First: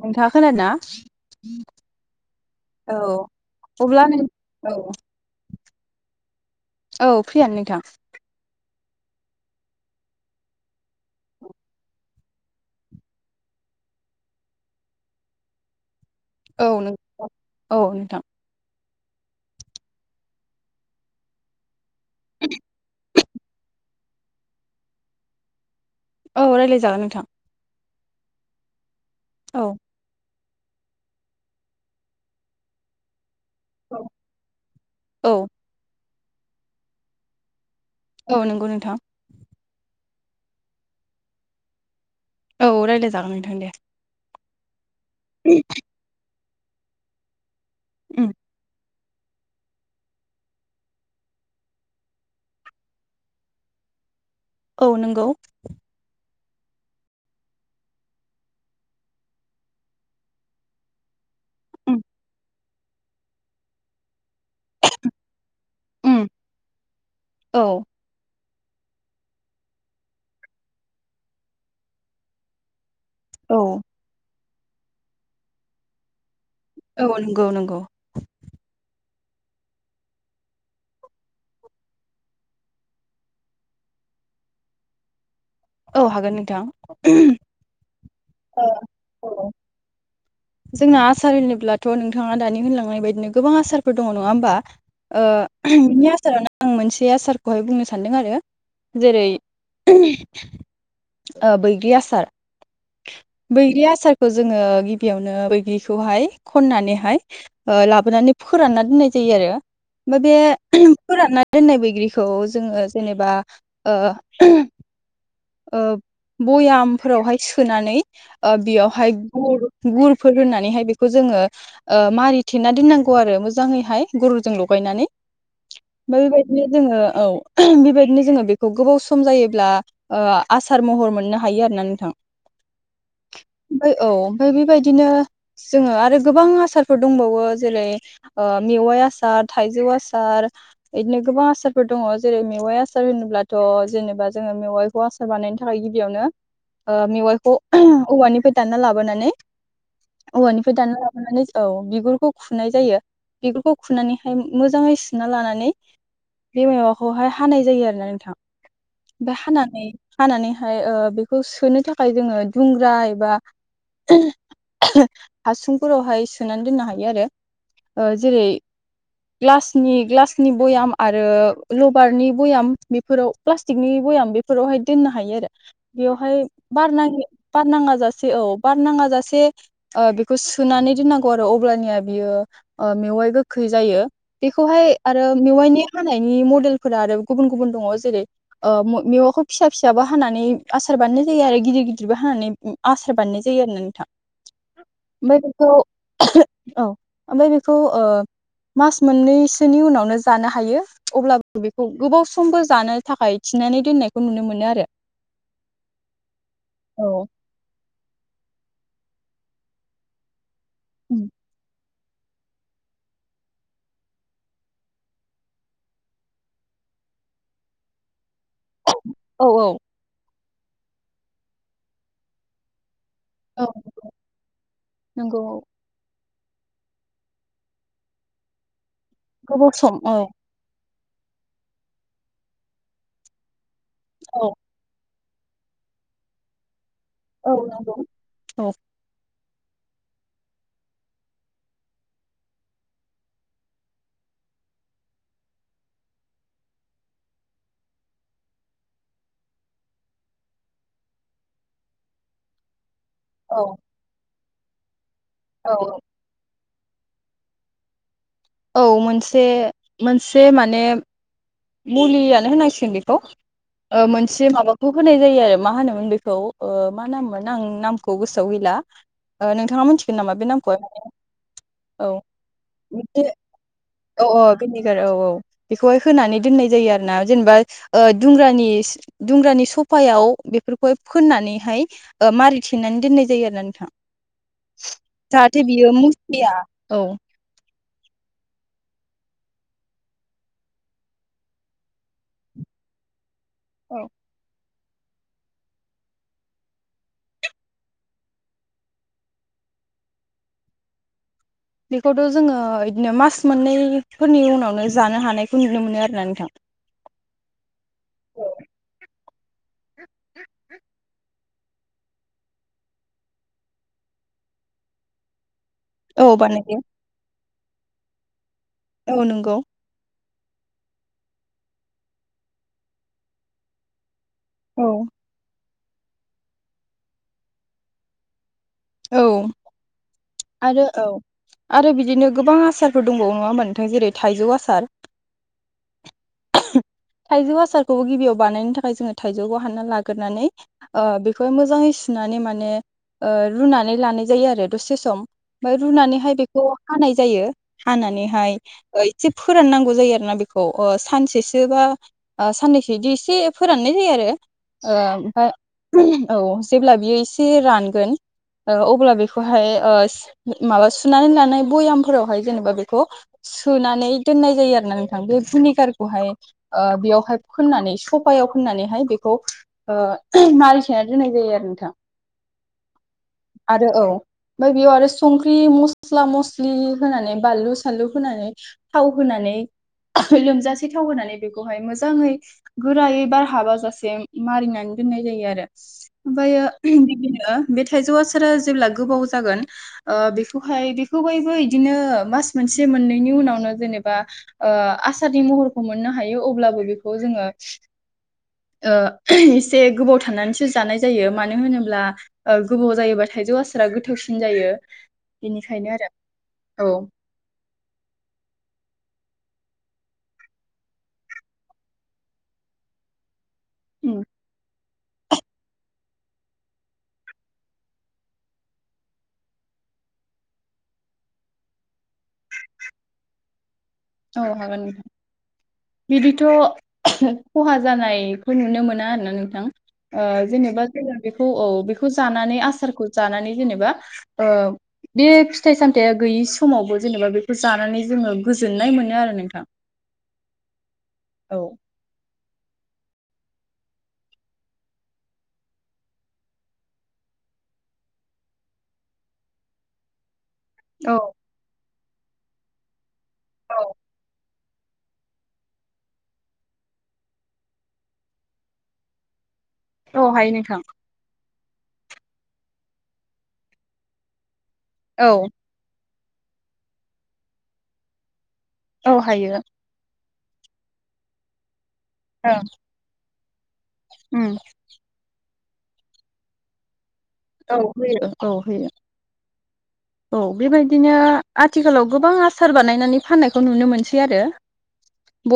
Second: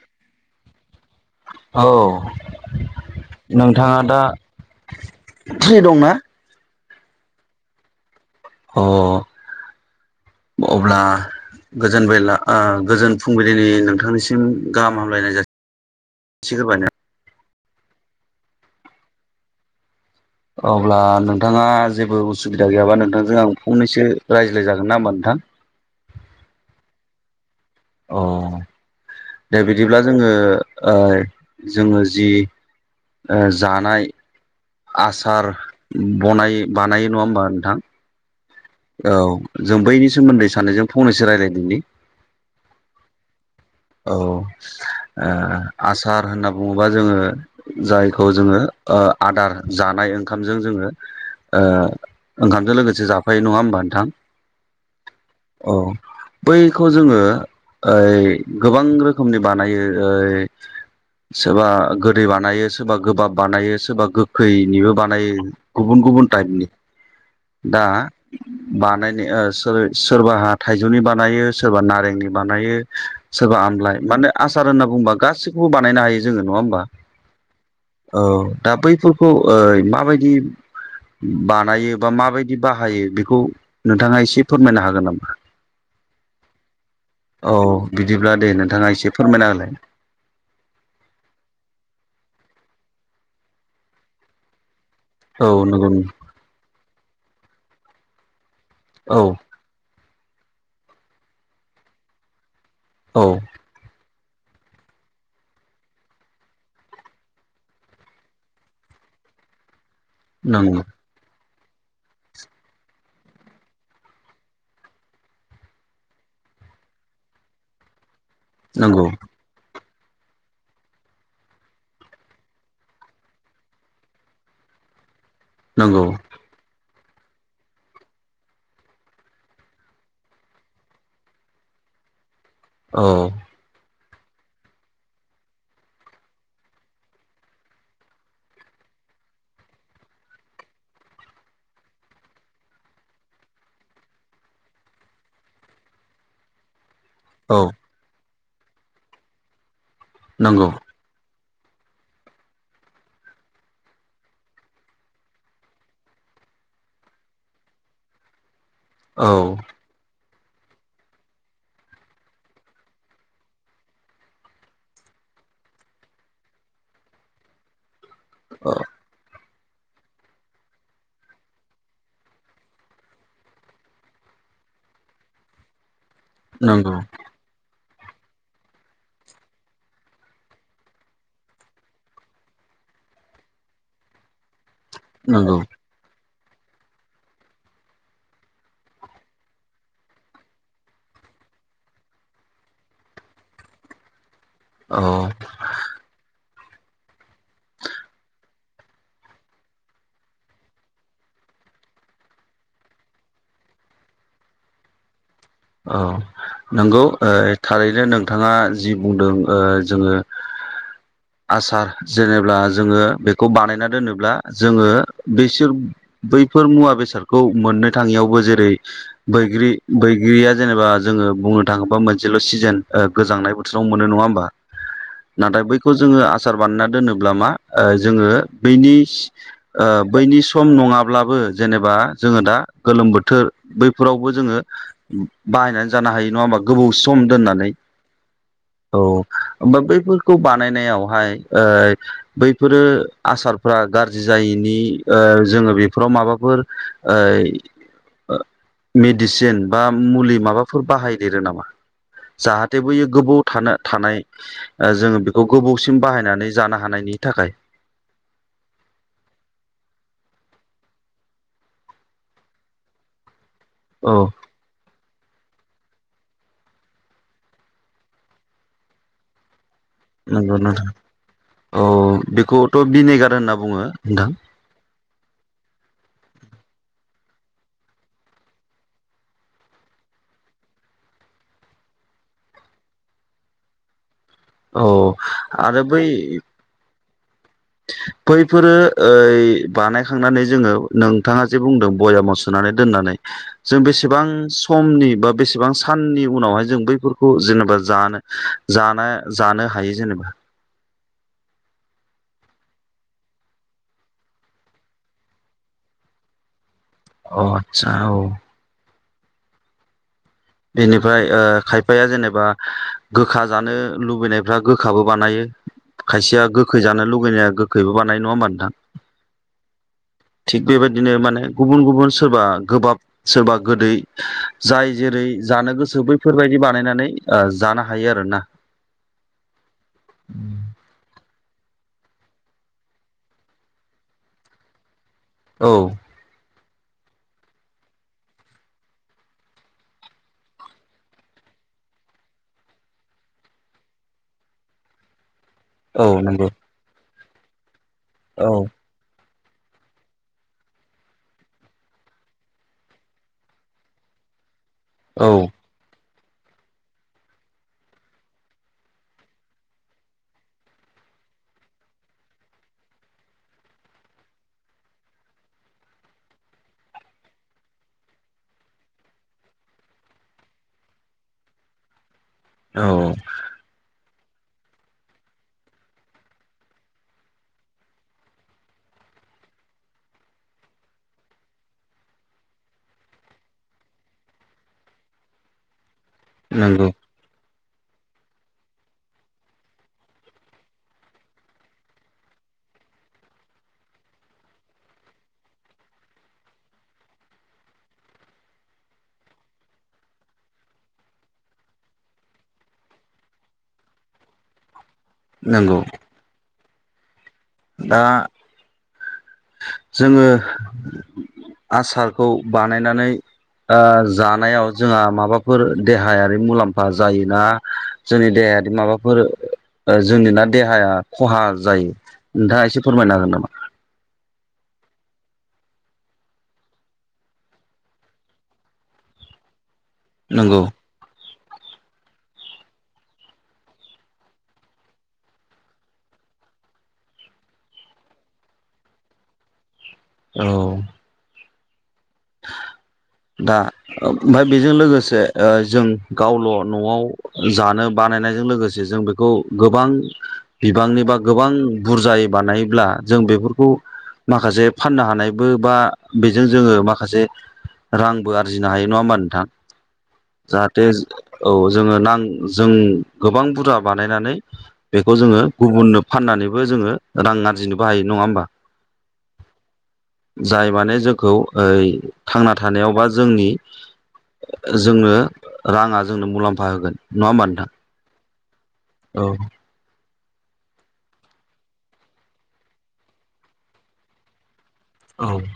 नोंथाङा खोनादोंना भुम औ भुम औ नोंथाङा अब्ला नों दा औ फ्रि दंना? औ फ्रियानो नोंथां अ अब्ला गोजोनबेला ओ गोजोन फुंबिलिनि नोंथांनिसिम गाहाम हामलायनाय जासि औ नोंथां औ नोंथां अब्ला नोंथाङा जेबो उसुबिदा गैयाबा नोंथांजों आं फंनैसो रायज्लाय जागोन ना होमबा नोंथां औ रायलायजागोन नोंथां अ' दे औ बिदिब्ला जोङो ओ जोङो जि ओ जानाय औ आसार बनायो बानायो नङा होमबा नोंथां औ नंगौ नोंथां औ जों बैनि सोमोन्दै सानैजों फंनैसो रायज्लायदोंनि औ रायलाय जागोन नोंथां दे अ ओ आसार होनना बुङोबा जोङो जायखौ उम जोङो ओ आदार जानाय ओंखामजों जोङो ओ ओंखामजों लोगोसे जाफायो नङा होमबा नोंथां औ नंगौ। औ बैखौ जोङो ओइ गोबां रोखोमनि बानायो ओ यै सोरबा उम गोदै बानायो सो सोरबा गोबाब बानायो सोबा खैनिबो बानायो गुबुन उम गुबुन टाइपनि औ दा बानायनाय ओ सोर सोरबाहा थाइजौनि बानायो सोरबा नारेंनि बानायो सोरबा औ आमलाय माने आसार होनना बुंबा गासिखौबो बानायनो हायो जोङो। नङा होमबा औ नंगौ नंगौ औ दा बैफोर खौ ओय माबायदि बानायो बा माबायदि बाहायो बेखौ नोंथाङा एसे फोरमायनो हागोन नामा? औ हागोन नोंथां। औ बिदिब्ला दे ओ नोंथाङा एसे औ फोरमायना होलाय। जोंना आसार होनोब्लाथ' नोंथाङा दानि होनलांनाय बायदिनो गोबां आसारफोर दङ' नङा होमबा। ओ औ नंगौ बिनि आसारानो आं मोनस बे आसारखौहाय बुंनो सान्दों आरो। जेरै औ ओ बैग्रि आसार। औ बैग्रि आसार खौ जोङो गिबियावनो बैग्रिखौहाय खन्नानैहाय ओ लाबोनानै फोरान्ना दोननाय जायो आरो। ओमफा बे नंगौ फोरान्ना दोन्नाय बैग्रिखौ जोङो जेनेबा ओ ओ बयामफोरावहाय सोनानै ओ नंगौ बियावहाय गुर गुरफोर होननानैहाय बेखौ जोङो ओ मारिथेना दोन्नांगौ आरो मोजाङैहाय गुरजों लगायनानै। नंगौ बै बायदिनो जोङो। औ बिबायदिनो जोङो बेखौ गोबाव सम जायोब्ला ओ आसार महर मोन्नो हायो आरोना नोंथां। औ। ओ औ ओमफाय बेबायदिनो जोङो आरो गोबां आसारफोर दंबावो जेरै ओ मेवाइ आसार थाइजौ आसार इदिनो गोबां आसारफोर दङ' जेरै मेवाइ आसार होनोब्लाथ' जेनेबा जोङो मेवाइखौ आसार बानायनो थाखाय गिबियावनो। ओ मेवायखौ औ औवानिफाय दान्ना लाबोनानै। नंगौ औवानिफाय दान्ना लाबोनानै ज औ बिगुरखौ खुनाय जायो बिगुरखौ खुनानैहाय मोजाङै सुना लानानै बे माबाखौहाय हानाय जायो आरोना नोंथां। औ बा हानानै। हानानैहाय ओ बेखौ सु सोनो थाखाय जोङो दुंग्रा एबा हासुंफोरावहाय सोनानै दोन्नो हायो आरो। ओ जेरै- औ ग्लासनि ग्लासनि बयाम आरो लबारनि बयाम बेफोराव प्लास्टिकनि बयाम बेफोरावहाय दोन्नो हायो आरो बेयावहा बार नंगौ नाङो बार नाङा। जासे औ बार नाङा जासे ओ बेखौ सोनानै दोन्नांगौ आरो अब्लानिया बियो ओ मेवाय गोखै जायो बेख खौहाय आरो नंगौ मेवायनि हानाय नि मडेलफोरा आरो गुबन गुबन दङ' जेरै ओ म-मेयाखौ फिसा फिसाबो हानानै आसार बानाय जा जायो आरो गिदिर गिदिरबो हानानानै आसार बानायनाय जायो आरोना नोंथां औ ओमफ्राय बेखौ औ ओमफ्राय बेखौ ओ मास मोननैसो उनावनो जानो हायो अब्लाबो बेखौ गोबावसमबो जानो थाखाय थिना दोननायखौ नुनो मोनो आरो औ नंगौ औ थारै दे नोंथाङा जि बुंदों ओ जोङो आसार जेनेब्ला जोङो बेखौ बानायना दोनोब्ला जोङो बिसोर बैफोर मुवा बेसादखौ मोननो थाङियावबो जे बै औ औ बैग्रि बै गिरिया जेनेबा जोङो बुंनो थाङोबा मोनसेल' सिजोन ओ गोजांनाय औ बोथोराव मोनो नङा होमबा नंगौ नाथाय बैखौ जोङो आ सार बानायना दोनोब्ला मा जोङो बैनि गोबाव ओ सम औ बैनि सम नङाब अब्लाबो जेनेबा जोङो दा गोलोम बोथोर । बैफोरावबो औ जोङो बाहायनानै जानो हायो नङा होमबा गोबाव सम औ दोननानै नंगौ औ । होमबा बैफोरखौ बानायनायावहाय ओ बैफोरो आसारफोरा गाज्रि जायोनि ओ जोङो बेफोराव माबाफोर ओ मिदिसिन बा मुलि माबाफोर बाहायदेरो नामा जाहाथे बै गोबौ थानो औ थानाय ओ जोङो बे औ गोबावसिम बाहायनानै जानो हानायनि थाखाय । औ मोनसे मोनसे माने मुलियानो होनांसिगोन बेखौ ओ औ मोनसे माबाखौ होनाय जायो आरो मा होनोमोन बेखौ ओ मा नाममोन आं नामखौ गोसोआव गैला ओ नोंथां नोंथाङा मिथिगोन नामा बे नंगौ नामखौहाय नोंथां औ बेखौथ' मोनसे भिनेगार होनना बुङो औ नोंथां औ भिनिगार औ औ बेखौहाय होनानै दोननाय जायो आरो ना जेनेबा ओ दुंग्रानि दुंग्रानि सफायाव बेफोरखौहाय फोननानैहाय ओ मारि थेनानै दोननाय जायो आरो ना नोंथां औ । जाहाथे आरो बियो बै मुसिया औ बैफोरो ओइ बानायखांनानै जोङो नोंथाङा जे बुंदों बयाामाव सुानै दोननानै जों बेसेबां सम समनि बा बेसेबां साननि उनावहाय जों बैफोरखौ जेनेबा जानो ज जानो हायो जेनेबा? बेखौथ' जोङो बिदिनो मास मोननैफोरनि उनावनो जानो हानायखौ नुनो मोनो आरोना नोंथां। औ आतसा औ । बेनिफ्राय ओ खायफाया जेनेबा गोखा जानो लुबैनायफ्रा गोखाबो बानायो। औ खायसेया बानायो गोखै जानो लुगैनाया गो खैबो बानायो नङा होनबा नोंथां? औ नंगौ। थिग बेबायदिनो माने गुबुन गुबुन सोरबा गोबाब सोरबा गोदै। औ जाय जेरै जानो गोसो बैफोरबायदि बानायनानै ओ जानो हायो आरोना। औ आरो औ। आरो बिदिनो गोबां आसारफोर दंबावो नङा होनबा नोंथां जेरै थाइजौ आसार। औ। थाइजौ आसारखौबो गिबियाव बानायनो थाखाय जोङो थाइजौखौ हान्ना लाग्रानै ओ बेखौहाय मोजाङै सुनानै माने ओ रुनानै लानाय जायो आरो दसे सम ओमफ्राय औ रुनानैहाय नंगौ बेखौ हानाय जायो। औ हानानैहाय ओइ जे फोराननांगौ जायो आरोना बेखौ ओ सानसेसो बा ओ साननैसो बिदि एसे फोराननाय जायो औ आरो। ओ ओमफाय औ जेब्ला बियो एसे रानगोन ओ अब्ला बेखौहाय ओ माबा सुनानै लानाय बयामफोरावहाय जेनेबा बेखौ सुनानै दोननाय जायो आरो ना नोंथां बे भिनिगारखौहाय ओ बेयावहाय फोननानै सफायाव फोननानैहाय बेखौ ओ मारिथेनानै दोननाय जायो आरो नोंथां। औ आरो औ ओमफाय बेयाव आरो संख्रि मस्ला-मस्लि होनानै बानलु-सानलु होनानै थाव होनानै लोमजासे थाव होनानै बेखौहाय मोजाङै गोरायै बार हाबाजासे मारिनानै दोननाय जायो आरो। ओमफायो नंगौ बिदिनो बे थाइजौ आसारा जेब्ला गोबाव जागोन ओ बेखौहाय बेखौ बायबो इदिनो मास मोनसे मोननैनि उनावनो जेनेबा ओ आसारनि महरखौ मोननो हायो अब्लाबो बेखौ जोङो ओ एसे गोबाव थानानैसो जानाय जायो मानो होनोब्ला गोबाव जायोबा थाइजौ आसारा गोथावसिन जायो। नंगौ बेनिखायनो आरो। औ। दा जोङो आसारखौ बानायनानै दा उम जानायाव जोंहा माबाफोर देहायारि मुलाम्फा जायो ना जोंनि देहायारि माबाफोर ओ जोंनि ना देहाया खहा जायो। नोंथाङा एसे फोरमायनो हागोन नामा? औ हागोन नोंथां बिदिथ' खहा जानायखौ नुनो मोना आरोना नोंथां। ओ नंगौ जेनेबा जोङो - बेखौ औ बेखौ जानानै आसारखौ जानानै जेनेबा ओ बे फिथाइ-सामथाया गैयि समावबो जेनेबा बेखौ जानानै जोङो गो जोननाय मोनो आरो नोंथां। औ। औ। दा ओमफ्राय बेजों लोगोसे ओ जों गावल' न'आव जानो बानायनायजों लोगोसे जों बेखौ गोबां बिबांनि बा औ गोबां बुरजायै बानायोब्ला जों बेफोरखौ औ माखासे फाननो हानायबो बा बेजों जोङो माखा खासे रांबो आरजिनो हायो, नङा होमबा नोंथां? औ हायो जाहाथे नोंथां। औ जोङो नां जों गोबां बुरजा बानायनानै बेखौ औ जोङो गुबुननो फाननानैबो जोङो रां आरजिनोबो हायो, नङा होमबा? औ हायो। जाय माने जोंखौ ओइ थांना ओं थानायाव बा जोंनि उम। जोङो राङा जोंनो मुलाम्फा होगोन। नङा होमबा नोंथां? औ होयो। औ होयो। औ। औ बेबायदिनो आथिखालाव गोबां आसार बानायनानै फाननायखौ नुनो मोनसै आरो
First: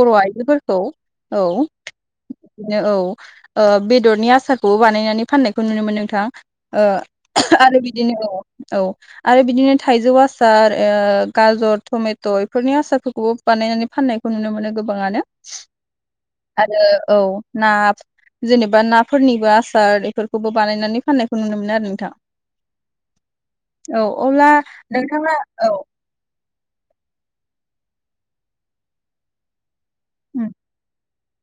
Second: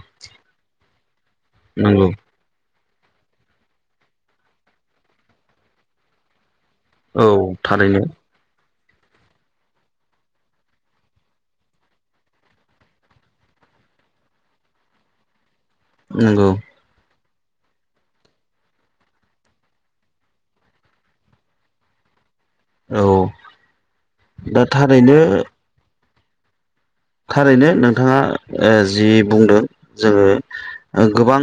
बर' आइजोफोरखौ। नोंगौ। नो औ बेदरनि आसारखौबो बानायनानै फाननायखौ नुनो मोनो नोंथां। ओ औ आरो थारैनो बिदिनो औ। आरो बिदिनो थाइजौ आसार, ओ गाजर, टमेट' बेफोरनि आसारफोरखौबो बानायनानै फाननायखौ नुनो मोनो गोबाङानो। नंगौ आरो औ। ना, जेनेबा नाफोरनिबो आसार एफोरखौबो बानायनानै फाननायखौ नुनो मोनो आरो नोंथाङा। औ। औ अब्ला दा थारैनो नोंथाङा औ। थारैनो नोंथाङा ओ जि बुंदों जोङो उम ओ गोबां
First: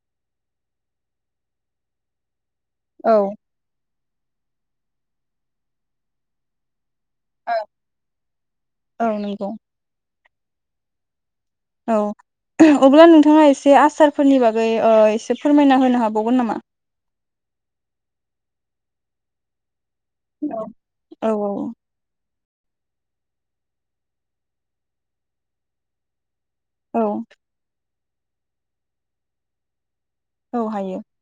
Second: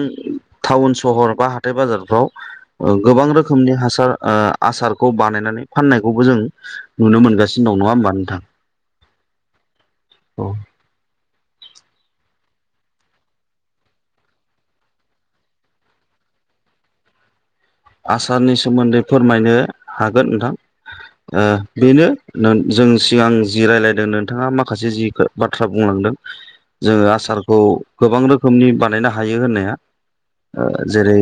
टाउन सहर बा हाथाइ बाजारफ्राव औ गोबां रोखोमनि हासार ओ आसारखौ बानायनानै फाननायखौबो जों नुनो औ मोनगासिनो दं, नङा होमबा नोंथां? औ नंगौ औ। औ अब्ला नोंथाङा एसे आसारफोरनि बागै ओ एसे फोरमायना होनो हाबावगोन नामा? आसारनि सोमोन्दै फोरमायनो हागोन नोंथां औ औ ओ बेनो नों जों सिगां जि रायलायदों नोंथाङा माखासे जि खो बाथ्रा बुंलांदों औ जोंङो आसारखौ गोबां रोखोमनि बानायनो हायो होननाया। औ ओ हायो जेरै।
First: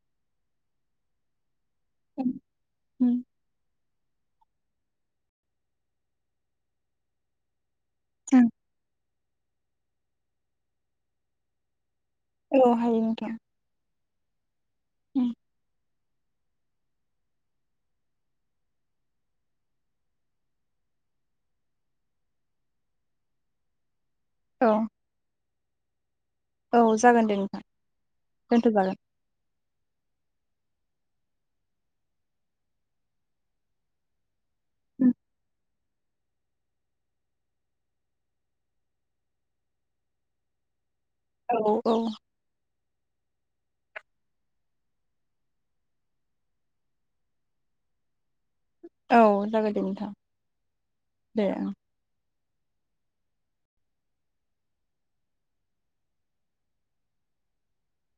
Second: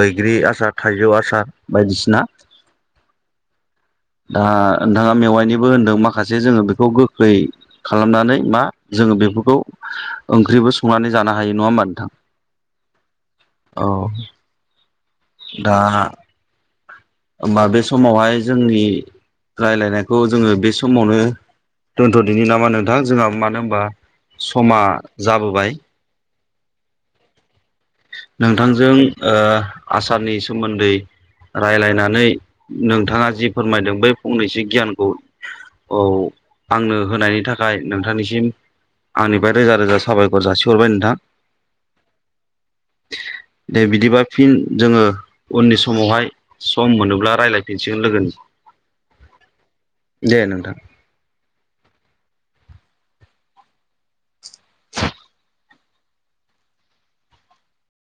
बैग्रि आसार। थाइजौ आसार। बायदिसिना। दा नोंथाङा मेवाइनिबो होनदों माखासे जोंङो बेखौ गोखै खालामनानै मा जोंङो बे बेखौ ओंख्रिबो संनानै जानो हायो नङा होमबा नोंथां? औ हायोमोनथ'। औ। दा होमबा बे समावहाय जोंनि रायलायनायखौ जोंङो बे समावनो दोन्थ'दिनि नामा नोंथां? जोंहा मानो होनबा औ समा जाबोबाय। औ जागोन दे नोंथां। दोनथ' नोंथांजों जागोन ओ आसारनि सोमोन्दै रायलायनानै नोंथाङा जि फोरमायदों बै फंनैसो गियानखौ औ आंनो होनायनि थाखाय नोंथांनिसिम आंनिफ्राय रोजा रोजा साबायखर जासिहरबाय नोंथां। औ औ औ। दे बिदिबा फिन जोंङो उननि समावहाय सम मोनोब्ला रायलायफिनसिगोन लोगोनि औ जागोन दे नोंथां। दे नोंथां दे ओं।